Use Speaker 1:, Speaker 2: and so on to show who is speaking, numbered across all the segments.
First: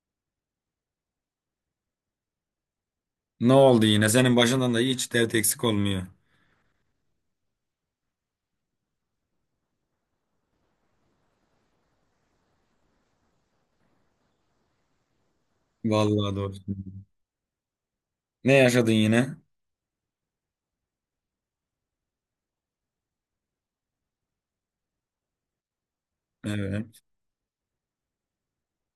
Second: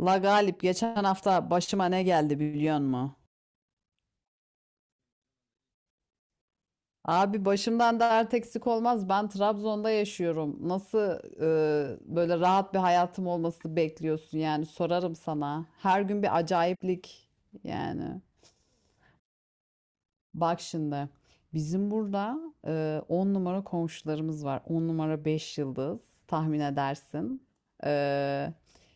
Speaker 1: La Galip geçen hafta başıma ne geldi biliyor musun?
Speaker 2: Ne oldu yine? Senin başından da hiç dert eksik olmuyor.
Speaker 1: Abi başımdan dert eksik olmaz. Ben Trabzon'da yaşıyorum. Nasıl böyle rahat bir hayatım olması bekliyorsun yani sorarım sana. Her gün
Speaker 2: Vallahi
Speaker 1: bir
Speaker 2: doğru.
Speaker 1: acayiplik yani.
Speaker 2: Ne yaşadın yine?
Speaker 1: Bak şimdi bizim burada 10 numara komşularımız var. 10 numara 5 yıldız tahmin
Speaker 2: Evet.
Speaker 1: edersin. E,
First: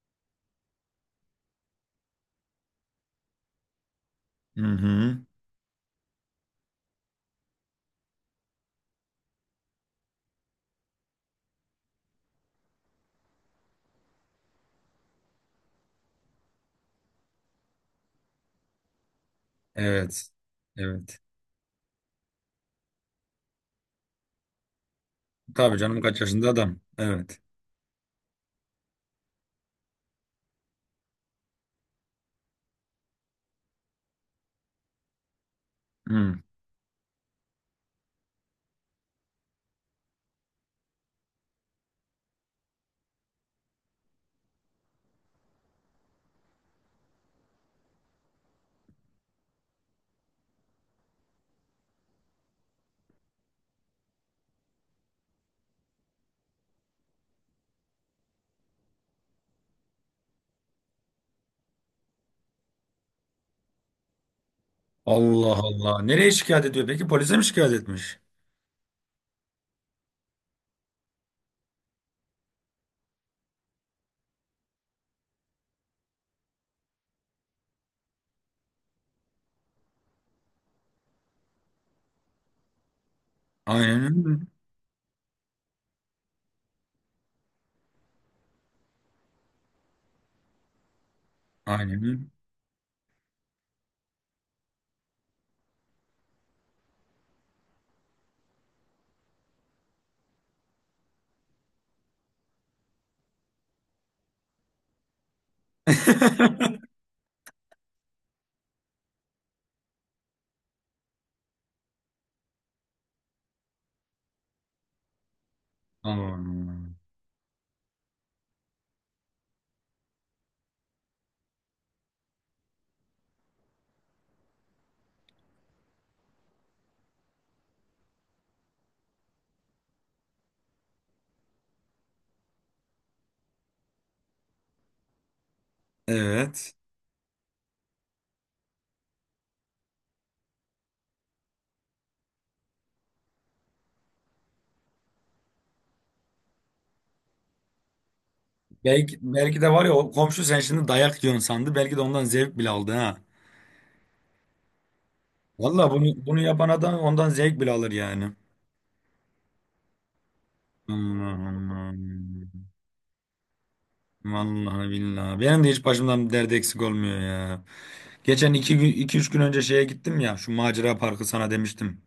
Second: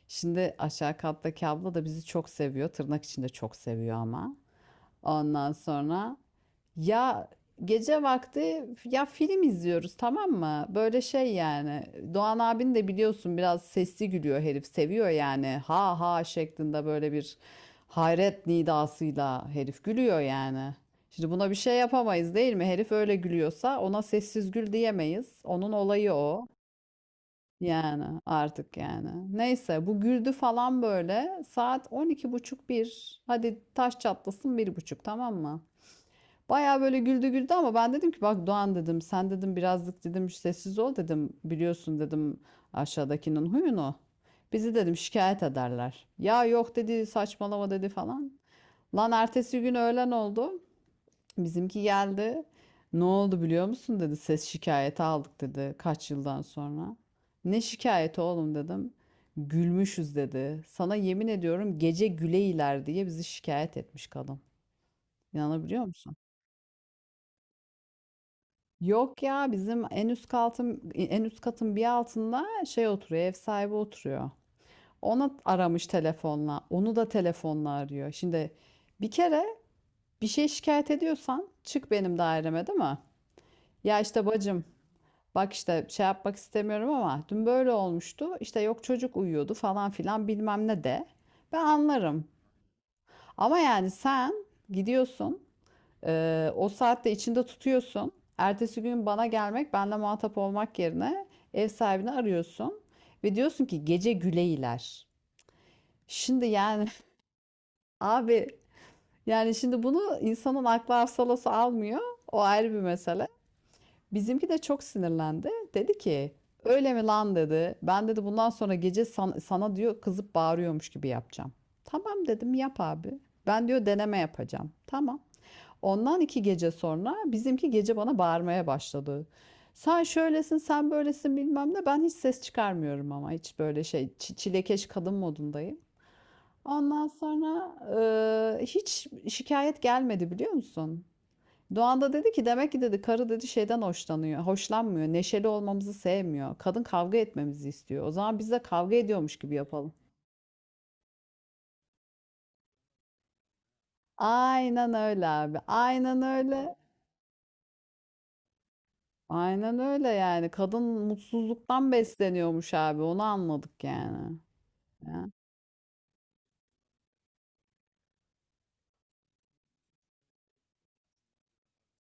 Speaker 1: şimdi aşağı kattaki abla da bizi çok seviyor. Tırnak içinde çok seviyor ama.
Speaker 2: Hı hı.
Speaker 1: Ondan sonra... Ya gece vakti ya film izliyoruz tamam mı? Böyle şey yani Doğan abin de biliyorsun biraz sesli gülüyor herif seviyor yani ha ha şeklinde böyle bir hayret nidasıyla herif gülüyor
Speaker 2: Evet.
Speaker 1: yani.
Speaker 2: Evet.
Speaker 1: Şimdi buna bir şey yapamayız değil mi? Herif öyle gülüyorsa ona sessiz gül diyemeyiz. Onun
Speaker 2: Tabii canım
Speaker 1: olayı
Speaker 2: kaç
Speaker 1: o.
Speaker 2: yaşında adam. Evet.
Speaker 1: Yani artık yani. Neyse bu güldü falan böyle saat 12:30 bir. Hadi taş çatlasın 1:30 tamam mı?
Speaker 2: Hı.
Speaker 1: Baya böyle güldü güldü ama ben dedim ki bak Doğan dedim sen dedim birazcık dedim sessiz ol dedim biliyorsun dedim aşağıdakinin huyunu. Bizi dedim şikayet ederler. Ya yok dedi saçmalama dedi falan. Lan ertesi gün öğlen oldu. Bizimki geldi. Ne oldu biliyor musun dedi ses şikayeti aldık dedi kaç yıldan sonra. Ne şikayeti oğlum dedim. Gülmüşüz dedi. Sana yemin ediyorum gece güleyler diye bizi şikayet etmiş kadın.
Speaker 2: Allah
Speaker 1: İnanabiliyor
Speaker 2: Allah.
Speaker 1: musun?
Speaker 2: Nereye şikayet ediyor peki? Polise mi şikayet etmiş?
Speaker 1: Yok ya bizim en üst katın en üst katın bir altında şey oturuyor ev sahibi oturuyor. Ona aramış telefonla. Onu da telefonla arıyor. Şimdi bir kere bir şey şikayet ediyorsan çık benim daireme değil mi? Ya
Speaker 2: Aynen
Speaker 1: işte
Speaker 2: öyle.
Speaker 1: bacım bak işte şey yapmak istemiyorum ama dün böyle olmuştu. İşte yok çocuk uyuyordu falan filan bilmem ne de. Ben
Speaker 2: Aynen öyle.
Speaker 1: anlarım. Ama yani sen gidiyorsun o saatte içinde tutuyorsun. Ertesi gün bana gelmek, benle muhatap olmak yerine ev sahibini arıyorsun ve diyorsun ki gece Güleyler. Şimdi yani abi yani şimdi bunu insanın aklı hafsalası almıyor. O ayrı bir mesele. Bizimki de çok sinirlendi. Dedi ki öyle
Speaker 2: Aman.
Speaker 1: mi lan dedi. Ben dedi bundan sonra gece sana diyor kızıp bağırıyormuş gibi yapacağım. Tamam dedim yap abi. Ben diyor deneme yapacağım. Tamam. Ondan 2 gece sonra bizimki gece bana bağırmaya başladı. Sen şöylesin, sen böylesin bilmem ne. Ben hiç ses çıkarmıyorum ama hiç böyle şey çilekeş kadın modundayım.
Speaker 2: Evet.
Speaker 1: Ondan sonra hiç şikayet gelmedi biliyor musun? Doğan da dedi ki demek ki dedi karı dedi şeyden hoşlanıyor, hoşlanmıyor, neşeli olmamızı sevmiyor. Kadın kavga etmemizi istiyor. O zaman biz de kavga
Speaker 2: Belki,
Speaker 1: ediyormuş gibi
Speaker 2: belki de var ya
Speaker 1: yapalım.
Speaker 2: o komşu sen şimdi dayak yiyorsun sandı. Belki de ondan zevk bile aldı ha.
Speaker 1: Aynen öyle abi.
Speaker 2: Vallahi bunu
Speaker 1: Aynen
Speaker 2: bunu yapan
Speaker 1: öyle.
Speaker 2: adam ondan zevk bile alır yani.
Speaker 1: Aynen öyle yani. Kadın mutsuzluktan
Speaker 2: Aman.
Speaker 1: besleniyormuş abi. Onu anladık yani.
Speaker 2: Vallahi
Speaker 1: Ya.
Speaker 2: billahi. Benim de hiç başımdan bir dert eksik olmuyor ya. Geçen 2-3 gün önce şeye gittim ya. Şu macera parkı sana demiştim.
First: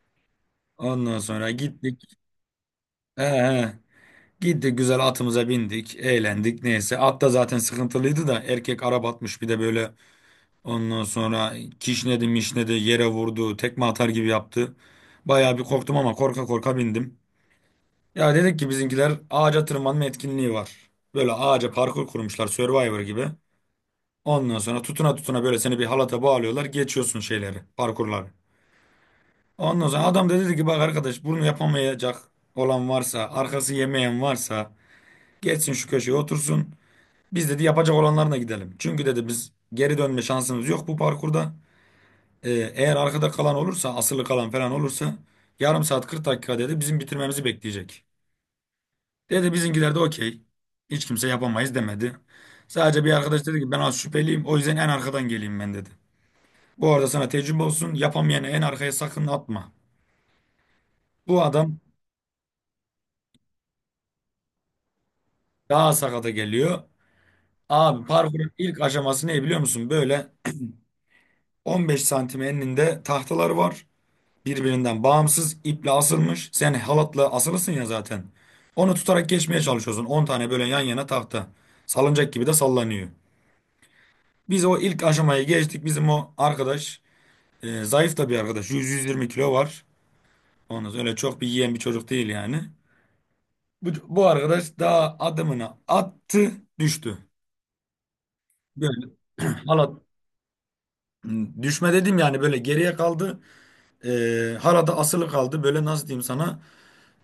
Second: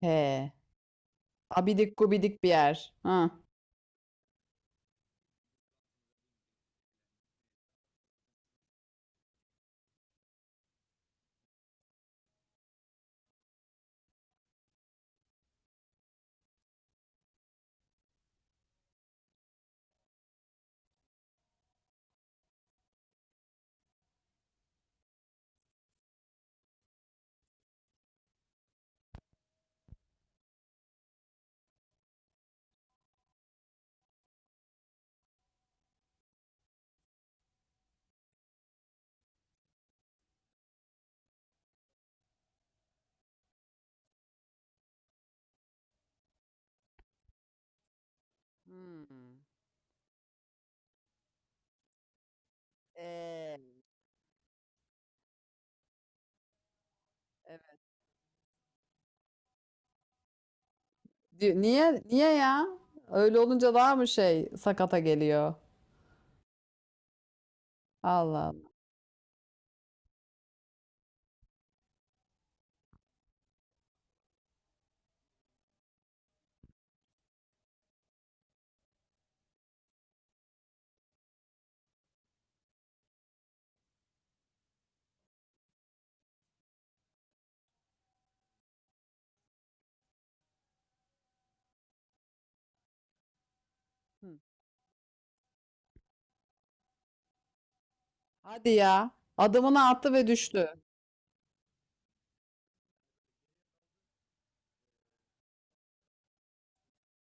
Speaker 1: He.
Speaker 2: Ondan sonra
Speaker 1: Abidik
Speaker 2: gittik.
Speaker 1: gubidik bir yer.
Speaker 2: He
Speaker 1: Ha.
Speaker 2: he. Gittik güzel atımıza bindik. Eğlendik neyse. At da zaten sıkıntılıydı da. Erkek araba atmış bir de böyle. Ondan sonra kişnedi mişnedi yere vurdu. Tekme atar gibi yaptı. Bayağı bir korktum ama korka korka bindim. Ya dedik ki bizimkiler ağaca tırmanma etkinliği var. Böyle ağaca parkur kurmuşlar Survivor gibi. Ondan sonra tutuna tutuna böyle seni bir halata bağlıyorlar. Geçiyorsun şeyleri, parkurları. Ondan sonra adam da dedi ki bak arkadaş bunu yapamayacak olan varsa, arkası yemeyen varsa geçsin şu köşeye otursun. Biz dedi yapacak olanlarına gidelim. Çünkü dedi biz geri dönme şansımız yok bu parkurda. Eğer arkada kalan olursa, asılı kalan falan olursa yarım saat 40 dakika dedi bizim bitirmemizi bekleyecek.
Speaker 1: Hmm.
Speaker 2: Dedi bizimkiler de okey. Hiç kimse yapamayız demedi. Sadece bir arkadaş
Speaker 1: Ee,
Speaker 2: dedi ki ben az şüpheliyim o yüzden en arkadan geleyim ben dedi. Bu arada sana tecrübe
Speaker 1: evet.
Speaker 2: olsun. Yapamayanı en arkaya sakın atma. Bu adam
Speaker 1: Niye niye ya? Öyle olunca daha mı şey sakata geliyor?
Speaker 2: daha sakata geliyor. Abi
Speaker 1: Allah
Speaker 2: parkurun
Speaker 1: Allah.
Speaker 2: ilk aşaması ne biliyor musun? Böyle 15 santim eninde tahtalar var. Birbirinden bağımsız iple asılmış. Sen halatla asılısın ya zaten. Onu tutarak geçmeye çalışıyorsun. 10 tane böyle yan yana tahta. Salıncak gibi de sallanıyor. Biz o ilk aşamayı geçtik. Bizim o arkadaş zayıf da bir arkadaş. 100-120 kilo var. Ondan sonra öyle çok bir yiyen bir çocuk değil yani. Bu, bu
Speaker 1: Hı.
Speaker 2: arkadaş daha adımını attı, düştü.
Speaker 1: Hadi
Speaker 2: Böyle
Speaker 1: ya. Adımını
Speaker 2: halat
Speaker 1: attı ve düştü.
Speaker 2: düşme dedim yani böyle geriye kaldı. Halada asılı kaldı. Böyle nasıl diyeyim sana?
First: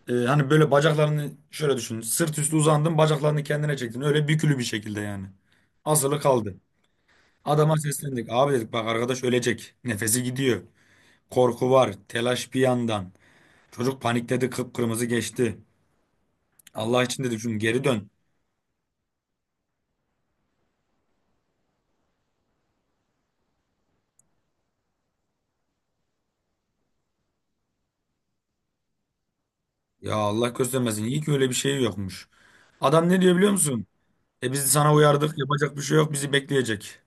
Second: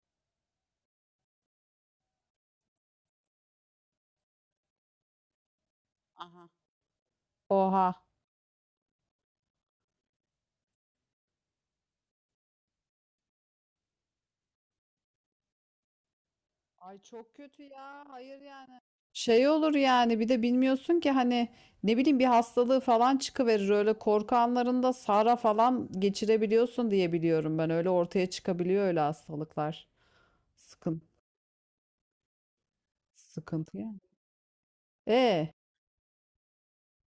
Speaker 2: E, hani böyle bacaklarını şöyle düşün. Sırt üstü uzandın, bacaklarını kendine çektin. Öyle bükülü bir şekilde yani. Asılı
Speaker 1: Aha.
Speaker 2: kaldı. Adama
Speaker 1: Oha.
Speaker 2: seslendik. Abi dedik bak arkadaş ölecek. Nefesi gidiyor. Korku var. Telaş bir yandan. Çocuk panikledi. Kıpkırmızı geçti.
Speaker 1: Ay
Speaker 2: Allah için
Speaker 1: çok
Speaker 2: dedik şunu
Speaker 1: kötü
Speaker 2: geri
Speaker 1: ya.
Speaker 2: dön.
Speaker 1: Hayır yani. Şey olur yani bir de bilmiyorsun ki hani ne bileyim bir hastalığı falan çıkıverir. Öyle korku anlarında sara falan geçirebiliyorsun diye biliyorum ben. Öyle ortaya çıkabiliyor öyle hastalıklar.
Speaker 2: Ya Allah göstermesin.
Speaker 1: Sıkıntı,
Speaker 2: İyi ki öyle bir şey yokmuş. Adam ne diyor biliyor
Speaker 1: sıkıntı
Speaker 2: musun?
Speaker 1: yani.
Speaker 2: E biz sana uyardık.
Speaker 1: E,
Speaker 2: Yapacak bir şey yok. Bizi bekleyecek.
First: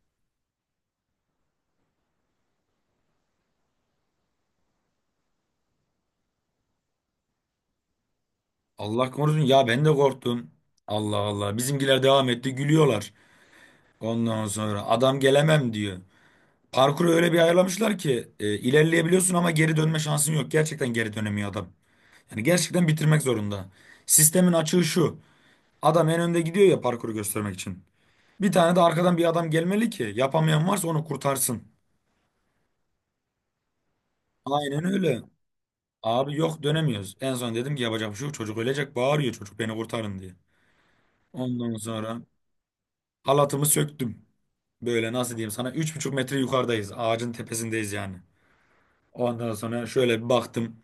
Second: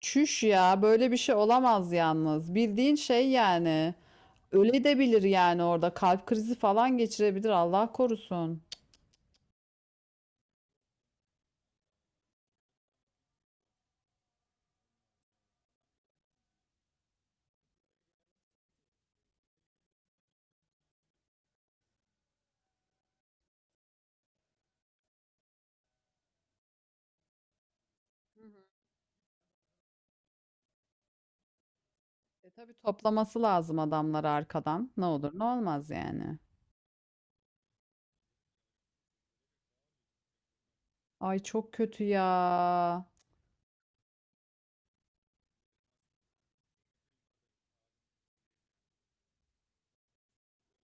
Speaker 1: çüş ya böyle bir şey olamaz yalnız. Bildiğin şey yani. Öle de bilir yani orada kalp krizi falan geçirebilir Allah korusun.
Speaker 2: Allah korusun. Ya ben de korktum. Allah Allah. Bizimkiler devam etti. Gülüyorlar. Ondan sonra adam gelemem diyor. Parkuru öyle bir ayarlamışlar ki ilerleyebiliyorsun ama geri dönme şansın yok. Gerçekten geri dönemiyor adam. Yani gerçekten bitirmek zorunda. Sistemin açığı şu. Adam en önde gidiyor ya parkuru göstermek için. Bir tane de arkadan bir adam gelmeli ki yapamayan varsa onu kurtarsın.
Speaker 1: E tabii toplaması lazım adamları
Speaker 2: Aynen
Speaker 1: arkadan. Ne
Speaker 2: öyle.
Speaker 1: olur ne olmaz
Speaker 2: Abi
Speaker 1: yani.
Speaker 2: yok dönemiyoruz. En son dedim ki yapacak bir şey yok. Çocuk ölecek bağırıyor çocuk beni kurtarın diye.
Speaker 1: Ay çok
Speaker 2: Ondan
Speaker 1: kötü
Speaker 2: sonra
Speaker 1: ya.
Speaker 2: halatımı söktüm. Böyle nasıl diyeyim sana 3,5 metre yukarıdayız. Ağacın tepesindeyiz yani. Ondan sonra şöyle bir baktım.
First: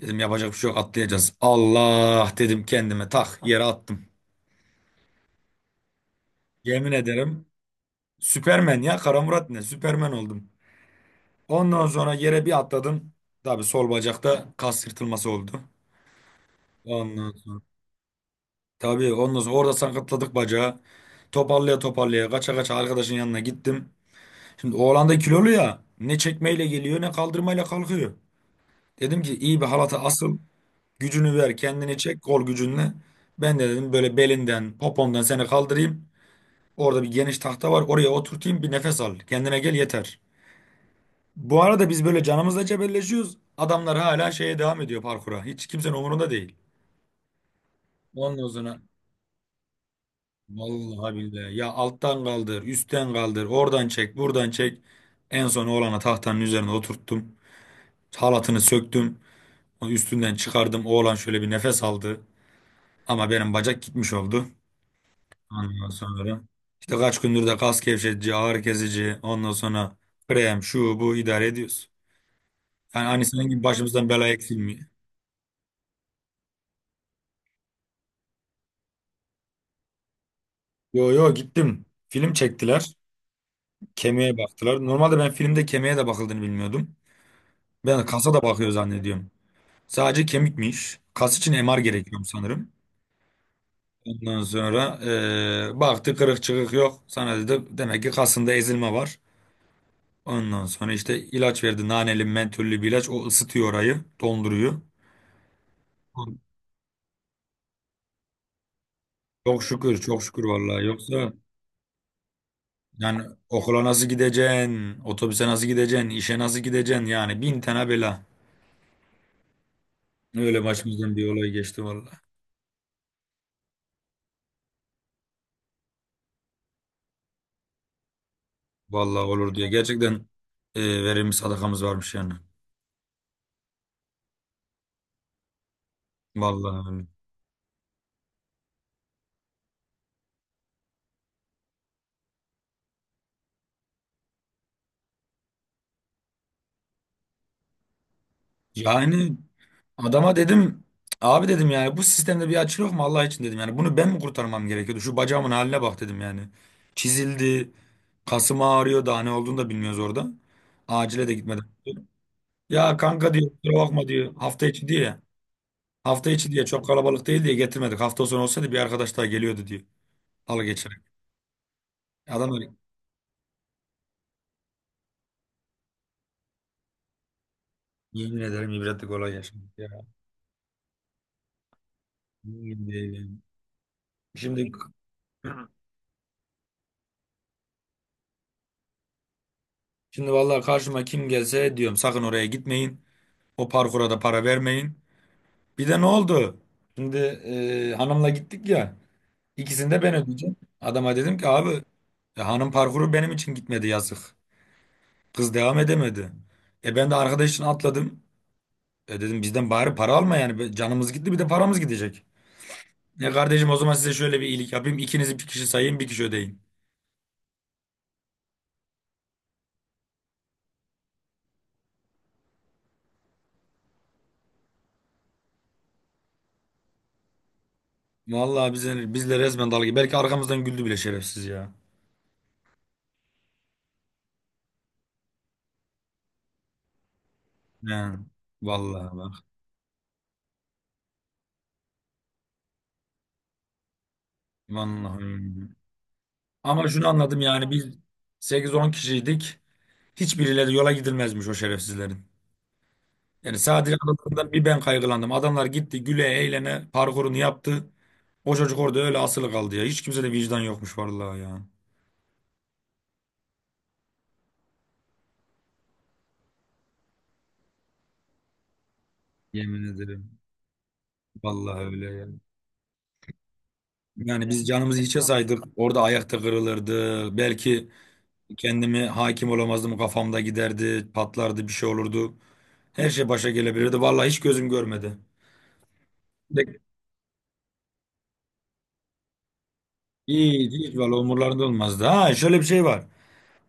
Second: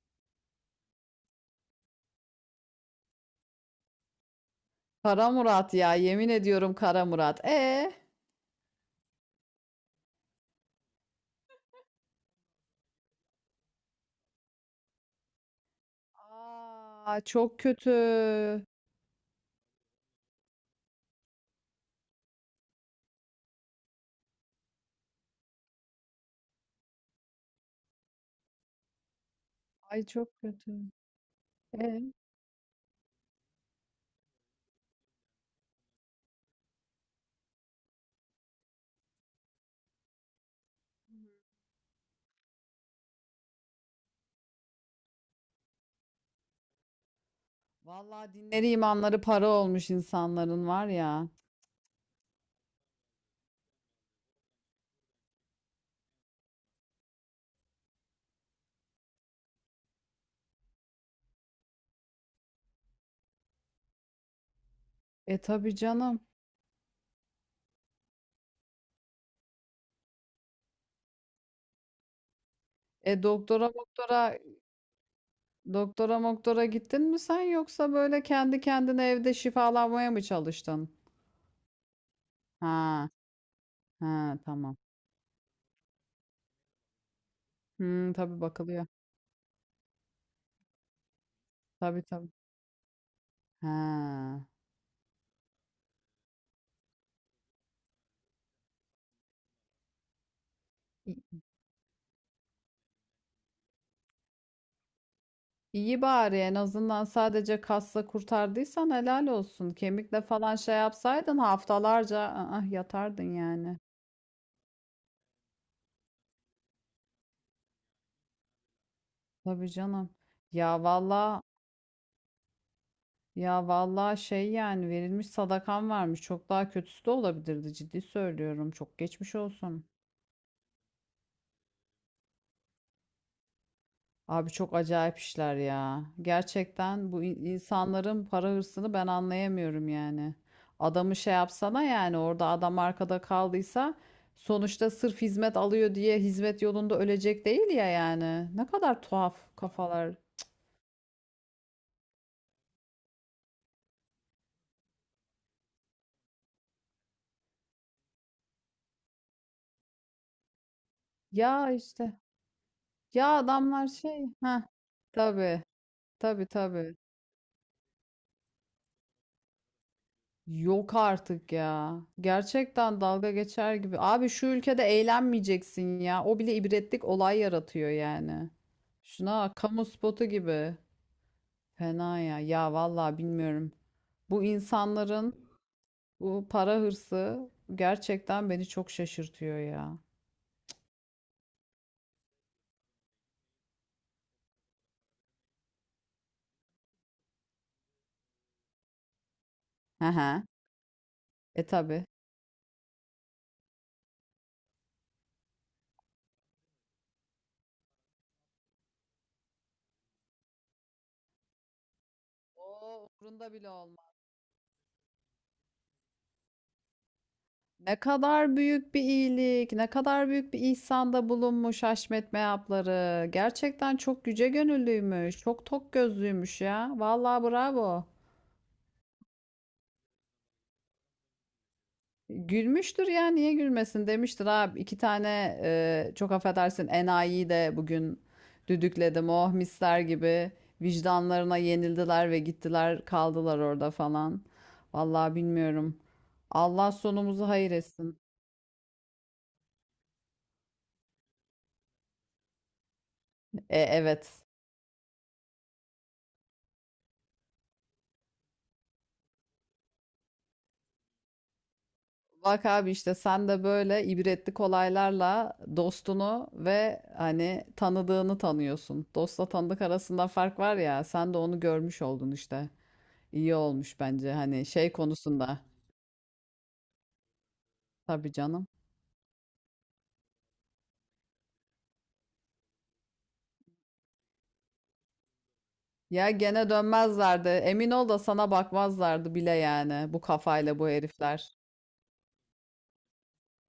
Speaker 2: Dedim yapacak bir şey yok atlayacağız. Allah dedim kendime tak yere attım.
Speaker 1: Kara Murat ya yemin ediyorum
Speaker 2: Yemin
Speaker 1: Kara Murat.
Speaker 2: ederim
Speaker 1: E?
Speaker 2: Süpermen ya, Kara Murat ne, Süpermen oldum. Ondan sonra yere bir atladım. Tabii sol bacakta kas yırtılması oldu.
Speaker 1: Aa
Speaker 2: Ondan
Speaker 1: çok
Speaker 2: sonra
Speaker 1: kötü.
Speaker 2: tabii ondan sonra orada sakatladık bacağı. Toparlaya toparlaya kaça kaça arkadaşın yanına gittim. Şimdi oğlan da kilolu ya. Ne çekmeyle geliyor ne kaldırmayla kalkıyor. Dedim ki iyi bir halata
Speaker 1: Ay çok
Speaker 2: asıl,
Speaker 1: kötü.
Speaker 2: gücünü ver kendini
Speaker 1: E?
Speaker 2: çek kol gücünle. Ben de dedim böyle belinden popondan seni kaldırayım. Orada bir geniş tahta var oraya oturtayım bir nefes al. Kendine gel yeter. Bu arada biz böyle canımızla cebelleşiyoruz. Adamlar hala şeye devam ediyor parkura. Hiç kimsenin umurunda değil.
Speaker 1: Vallahi
Speaker 2: Ondan
Speaker 1: dinleri
Speaker 2: sonra
Speaker 1: imanları para olmuş insanların var
Speaker 2: vallahi
Speaker 1: ya.
Speaker 2: billahi. Ya alttan kaldır, üstten kaldır, oradan çek, buradan çek. En son oğlana tahtanın üzerine oturttum. Halatını söktüm. O üstünden çıkardım. Oğlan şöyle bir nefes aldı. Ama benim bacak gitmiş oldu.
Speaker 1: E tabii
Speaker 2: Ondan
Speaker 1: canım.
Speaker 2: sonra işte kaç gündür de kas gevşetici, ağrı kesici, ondan sonra krem, şu bu idare ediyoruz. Yani
Speaker 1: E
Speaker 2: hani senin gibi
Speaker 1: doktora
Speaker 2: başımızdan bela eksilmiyor.
Speaker 1: gittin mi sen yoksa böyle kendi kendine evde şifalanmaya mı çalıştın?
Speaker 2: Yo yo gittim. Film çektiler.
Speaker 1: Ha ha
Speaker 2: Kemiğe
Speaker 1: tamam.
Speaker 2: baktılar. Normalde ben filmde kemiğe de bakıldığını bilmiyordum. Ben
Speaker 1: Hmm,
Speaker 2: kasa
Speaker 1: tabii
Speaker 2: da bakıyor
Speaker 1: bakılıyor.
Speaker 2: zannediyorum. Sadece kemikmiş. Kas için MR
Speaker 1: Tabii
Speaker 2: gerekiyor
Speaker 1: tabii.
Speaker 2: sanırım.
Speaker 1: Ha.
Speaker 2: Ondan sonra baktı kırık çıkık yok. Sana dedi demek ki kasında ezilme var. Ondan sonra işte ilaç verdi. Naneli mentüllü bir ilaç. O ısıtıyor orayı. Donduruyor.
Speaker 1: İyi bari en azından sadece kasla kurtardıysan helal
Speaker 2: Çok
Speaker 1: olsun.
Speaker 2: şükür çok
Speaker 1: Kemikle
Speaker 2: şükür
Speaker 1: falan şey
Speaker 2: vallahi. Yoksa
Speaker 1: yapsaydın haftalarca
Speaker 2: yani
Speaker 1: yatardın yani.
Speaker 2: okula nasıl gideceksin? Otobüse nasıl gideceksin? İşe nasıl gideceksin? Yani bin tane bela.
Speaker 1: Tabii canım.
Speaker 2: Öyle
Speaker 1: Ya
Speaker 2: başımızdan bir
Speaker 1: valla
Speaker 2: olay geçti vallahi.
Speaker 1: ya valla şey yani verilmiş sadakan varmış. Çok daha kötüsü de olabilirdi ciddi söylüyorum. Çok
Speaker 2: Vallahi
Speaker 1: geçmiş
Speaker 2: olur diye.
Speaker 1: olsun.
Speaker 2: Gerçekten verilmiş sadakamız varmış yani.
Speaker 1: Abi çok acayip işler ya.
Speaker 2: Vallahi öyle.
Speaker 1: Gerçekten bu insanların para hırsını ben anlayamıyorum yani. Adamı şey yapsana yani orada adam arkada kaldıysa sonuçta sırf hizmet alıyor diye hizmet yolunda ölecek değil ya yani. Ne kadar
Speaker 2: Yani
Speaker 1: tuhaf kafalar.
Speaker 2: adama dedim abi dedim yani bu sistemde bir açık yok mu Allah için dedim. Yani bunu ben mi kurtarmam gerekiyordu? Şu bacağımın haline bak dedim yani. Çizildi. Kasım ağrıyor daha ne olduğunu da bilmiyoruz orada. Acile de gitmeden.
Speaker 1: Ya işte
Speaker 2: Ya
Speaker 1: ya
Speaker 2: kanka diyor kusura
Speaker 1: adamlar
Speaker 2: bakma
Speaker 1: şey
Speaker 2: diyor
Speaker 1: ha
Speaker 2: hafta içi diye.
Speaker 1: tabii
Speaker 2: Hafta
Speaker 1: tabii
Speaker 2: içi diye çok
Speaker 1: tabii.
Speaker 2: kalabalık değil diye getirmedik. Hafta sonu olsaydı bir arkadaş daha geliyordu diyor. Halı
Speaker 1: Yok
Speaker 2: geçerek.
Speaker 1: artık ya.
Speaker 2: Adam öyle,
Speaker 1: Gerçekten dalga geçer gibi. Abi şu ülkede eğlenmeyeceksin ya. O bile ibretlik olay yaratıyor
Speaker 2: yemin
Speaker 1: yani.
Speaker 2: ederim ibretlik olay
Speaker 1: Şuna bak,
Speaker 2: yaşadık
Speaker 1: kamu
Speaker 2: ya.
Speaker 1: spotu gibi. Fena ya. Ya
Speaker 2: Yemin
Speaker 1: vallahi
Speaker 2: ederim.
Speaker 1: bilmiyorum. Bu
Speaker 2: Şimdi
Speaker 1: insanların bu para hırsı gerçekten beni çok şaşırtıyor ya.
Speaker 2: şimdi vallahi karşıma kim gelse diyorum sakın oraya gitmeyin. O parkura da para vermeyin. Bir de ne oldu? Şimdi hanımla gittik ya. İkisini de
Speaker 1: Hı
Speaker 2: ben
Speaker 1: hı.
Speaker 2: ödeyeceğim. Adama dedim ki
Speaker 1: E
Speaker 2: abi
Speaker 1: tabi.
Speaker 2: hanım parkuru benim için gitmedi yazık. Kız devam edemedi. E ben de arkadaş için atladım. E dedim bizden bari para alma yani. Canımız gitti bir de paramız gidecek.
Speaker 1: O
Speaker 2: Ya
Speaker 1: umurunda
Speaker 2: kardeşim
Speaker 1: bile
Speaker 2: o zaman size
Speaker 1: olmaz.
Speaker 2: şöyle bir iyilik yapayım. İkinizi bir kişi sayayım bir kişi ödeyin.
Speaker 1: Ne kadar büyük bir iyilik, ne kadar büyük bir ihsanda bulunmuş Haşmet Meyapları. Gerçekten çok yüce gönüllüymüş, çok tok gözlüymüş ya. Vallahi bravo.
Speaker 2: Vallahi bizle resmen dalga. Belki arkamızdan güldü bile şerefsiz ya.
Speaker 1: Gülmüştür ya, niye gülmesin demiştir abi. İki tane çok affedersin enayiyi de bugün
Speaker 2: Yani, vallahi
Speaker 1: düdükledim.
Speaker 2: bak.
Speaker 1: Oh misler gibi vicdanlarına yenildiler ve gittiler kaldılar orada falan. Vallahi
Speaker 2: Vallahi.
Speaker 1: bilmiyorum.
Speaker 2: Ama
Speaker 1: Allah
Speaker 2: şunu anladım
Speaker 1: sonumuzu
Speaker 2: yani
Speaker 1: hayır
Speaker 2: biz
Speaker 1: etsin.
Speaker 2: 8-10 kişiydik. Hiçbirileri yola gidilmezmiş o şerefsizlerin. Yani
Speaker 1: E,
Speaker 2: sadece
Speaker 1: evet.
Speaker 2: adamlardan bir ben kaygılandım. Adamlar gitti güle eğlene parkurunu yaptı. O çocuk orada öyle asılı kaldı ya. Hiç kimsede vicdan yokmuş vallahi ya.
Speaker 1: Bak abi işte sen de böyle ibretlik olaylarla dostunu ve hani tanıdığını tanıyorsun. Dostla
Speaker 2: Yemin
Speaker 1: tanıdık arasında
Speaker 2: ederim.
Speaker 1: fark var ya sen de onu
Speaker 2: Vallahi
Speaker 1: görmüş
Speaker 2: öyle ya.
Speaker 1: oldun işte. İyi olmuş bence
Speaker 2: Yani
Speaker 1: hani
Speaker 2: biz
Speaker 1: şey
Speaker 2: canımızı hiçe
Speaker 1: konusunda.
Speaker 2: saydık. Orada ayakta kırılırdı. Belki
Speaker 1: Tabii canım.
Speaker 2: kendimi hakim olamazdım. Kafamda giderdi, patlardı, bir şey olurdu. Her şey başa gelebilirdi. Vallahi hiç gözüm görmedi.
Speaker 1: Ya gene
Speaker 2: De-
Speaker 1: dönmezlerdi. Emin ol da sana bakmazlardı bile yani bu
Speaker 2: Hiç,
Speaker 1: kafayla bu
Speaker 2: hiç vallahi
Speaker 1: herifler.
Speaker 2: umurlarında olmazdı. Ha şöyle bir şey var.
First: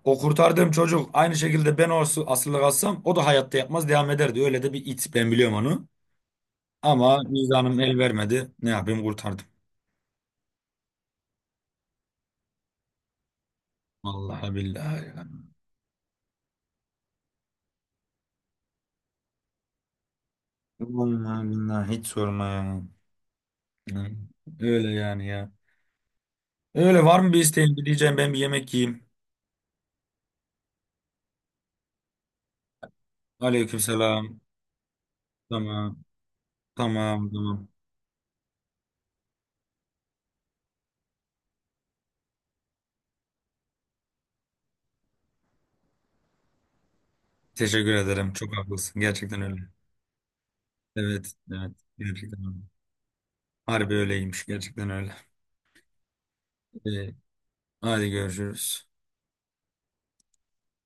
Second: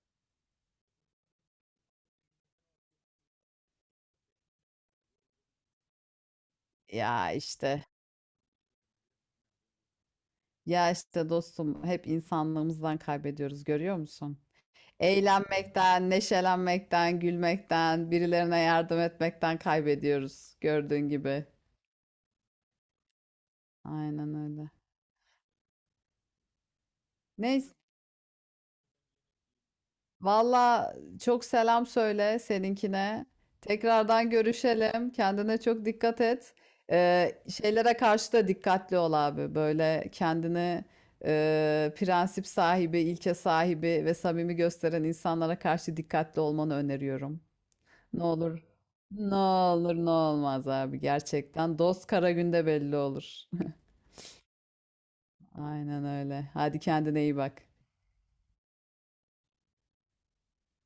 Speaker 2: O kurtardığım çocuk aynı şekilde ben o asılı kalsam o da hayatta yapmaz devam ederdi. Öyle de bir it ben biliyorum onu. Ama
Speaker 1: Ya
Speaker 2: vicdanım
Speaker 1: işte.
Speaker 2: el vermedi. Ne yapayım kurtardım.
Speaker 1: Ya işte dostum hep insanlığımızdan kaybediyoruz görüyor musun?
Speaker 2: Vallahi billahi, ya.
Speaker 1: Eğlenmekten, neşelenmekten, gülmekten, birilerine yardım etmekten kaybediyoruz gördüğün gibi.
Speaker 2: Vallahi billahi hiç sorma ya. Hı.
Speaker 1: Aynen öyle.
Speaker 2: Öyle yani ya. Öyle var mı bir
Speaker 1: Neyse,
Speaker 2: isteğin? Bir diyeceğim ben bir yemek yiyeyim.
Speaker 1: valla çok selam söyle seninkine. Tekrardan
Speaker 2: Aleykümselam.
Speaker 1: görüşelim. Kendine çok
Speaker 2: Tamam.
Speaker 1: dikkat et.
Speaker 2: Tamam tamam.
Speaker 1: Şeylere karşı da dikkatli ol abi. Böyle kendini prensip sahibi, ilke sahibi ve samimi gösteren insanlara karşı dikkatli olmanı öneriyorum.
Speaker 2: Teşekkür
Speaker 1: Ne
Speaker 2: ederim. Çok
Speaker 1: olur.
Speaker 2: haklısın.
Speaker 1: Ne
Speaker 2: Gerçekten öyle.
Speaker 1: olur ne olmaz abi
Speaker 2: Evet. Evet.
Speaker 1: gerçekten. Dost kara
Speaker 2: Gerçekten öyle.
Speaker 1: günde belli olur.
Speaker 2: Harbi öyleymiş. Gerçekten öyle.
Speaker 1: Aynen öyle. Hadi
Speaker 2: Ee,
Speaker 1: kendine iyi bak.
Speaker 2: hadi görüşürüz.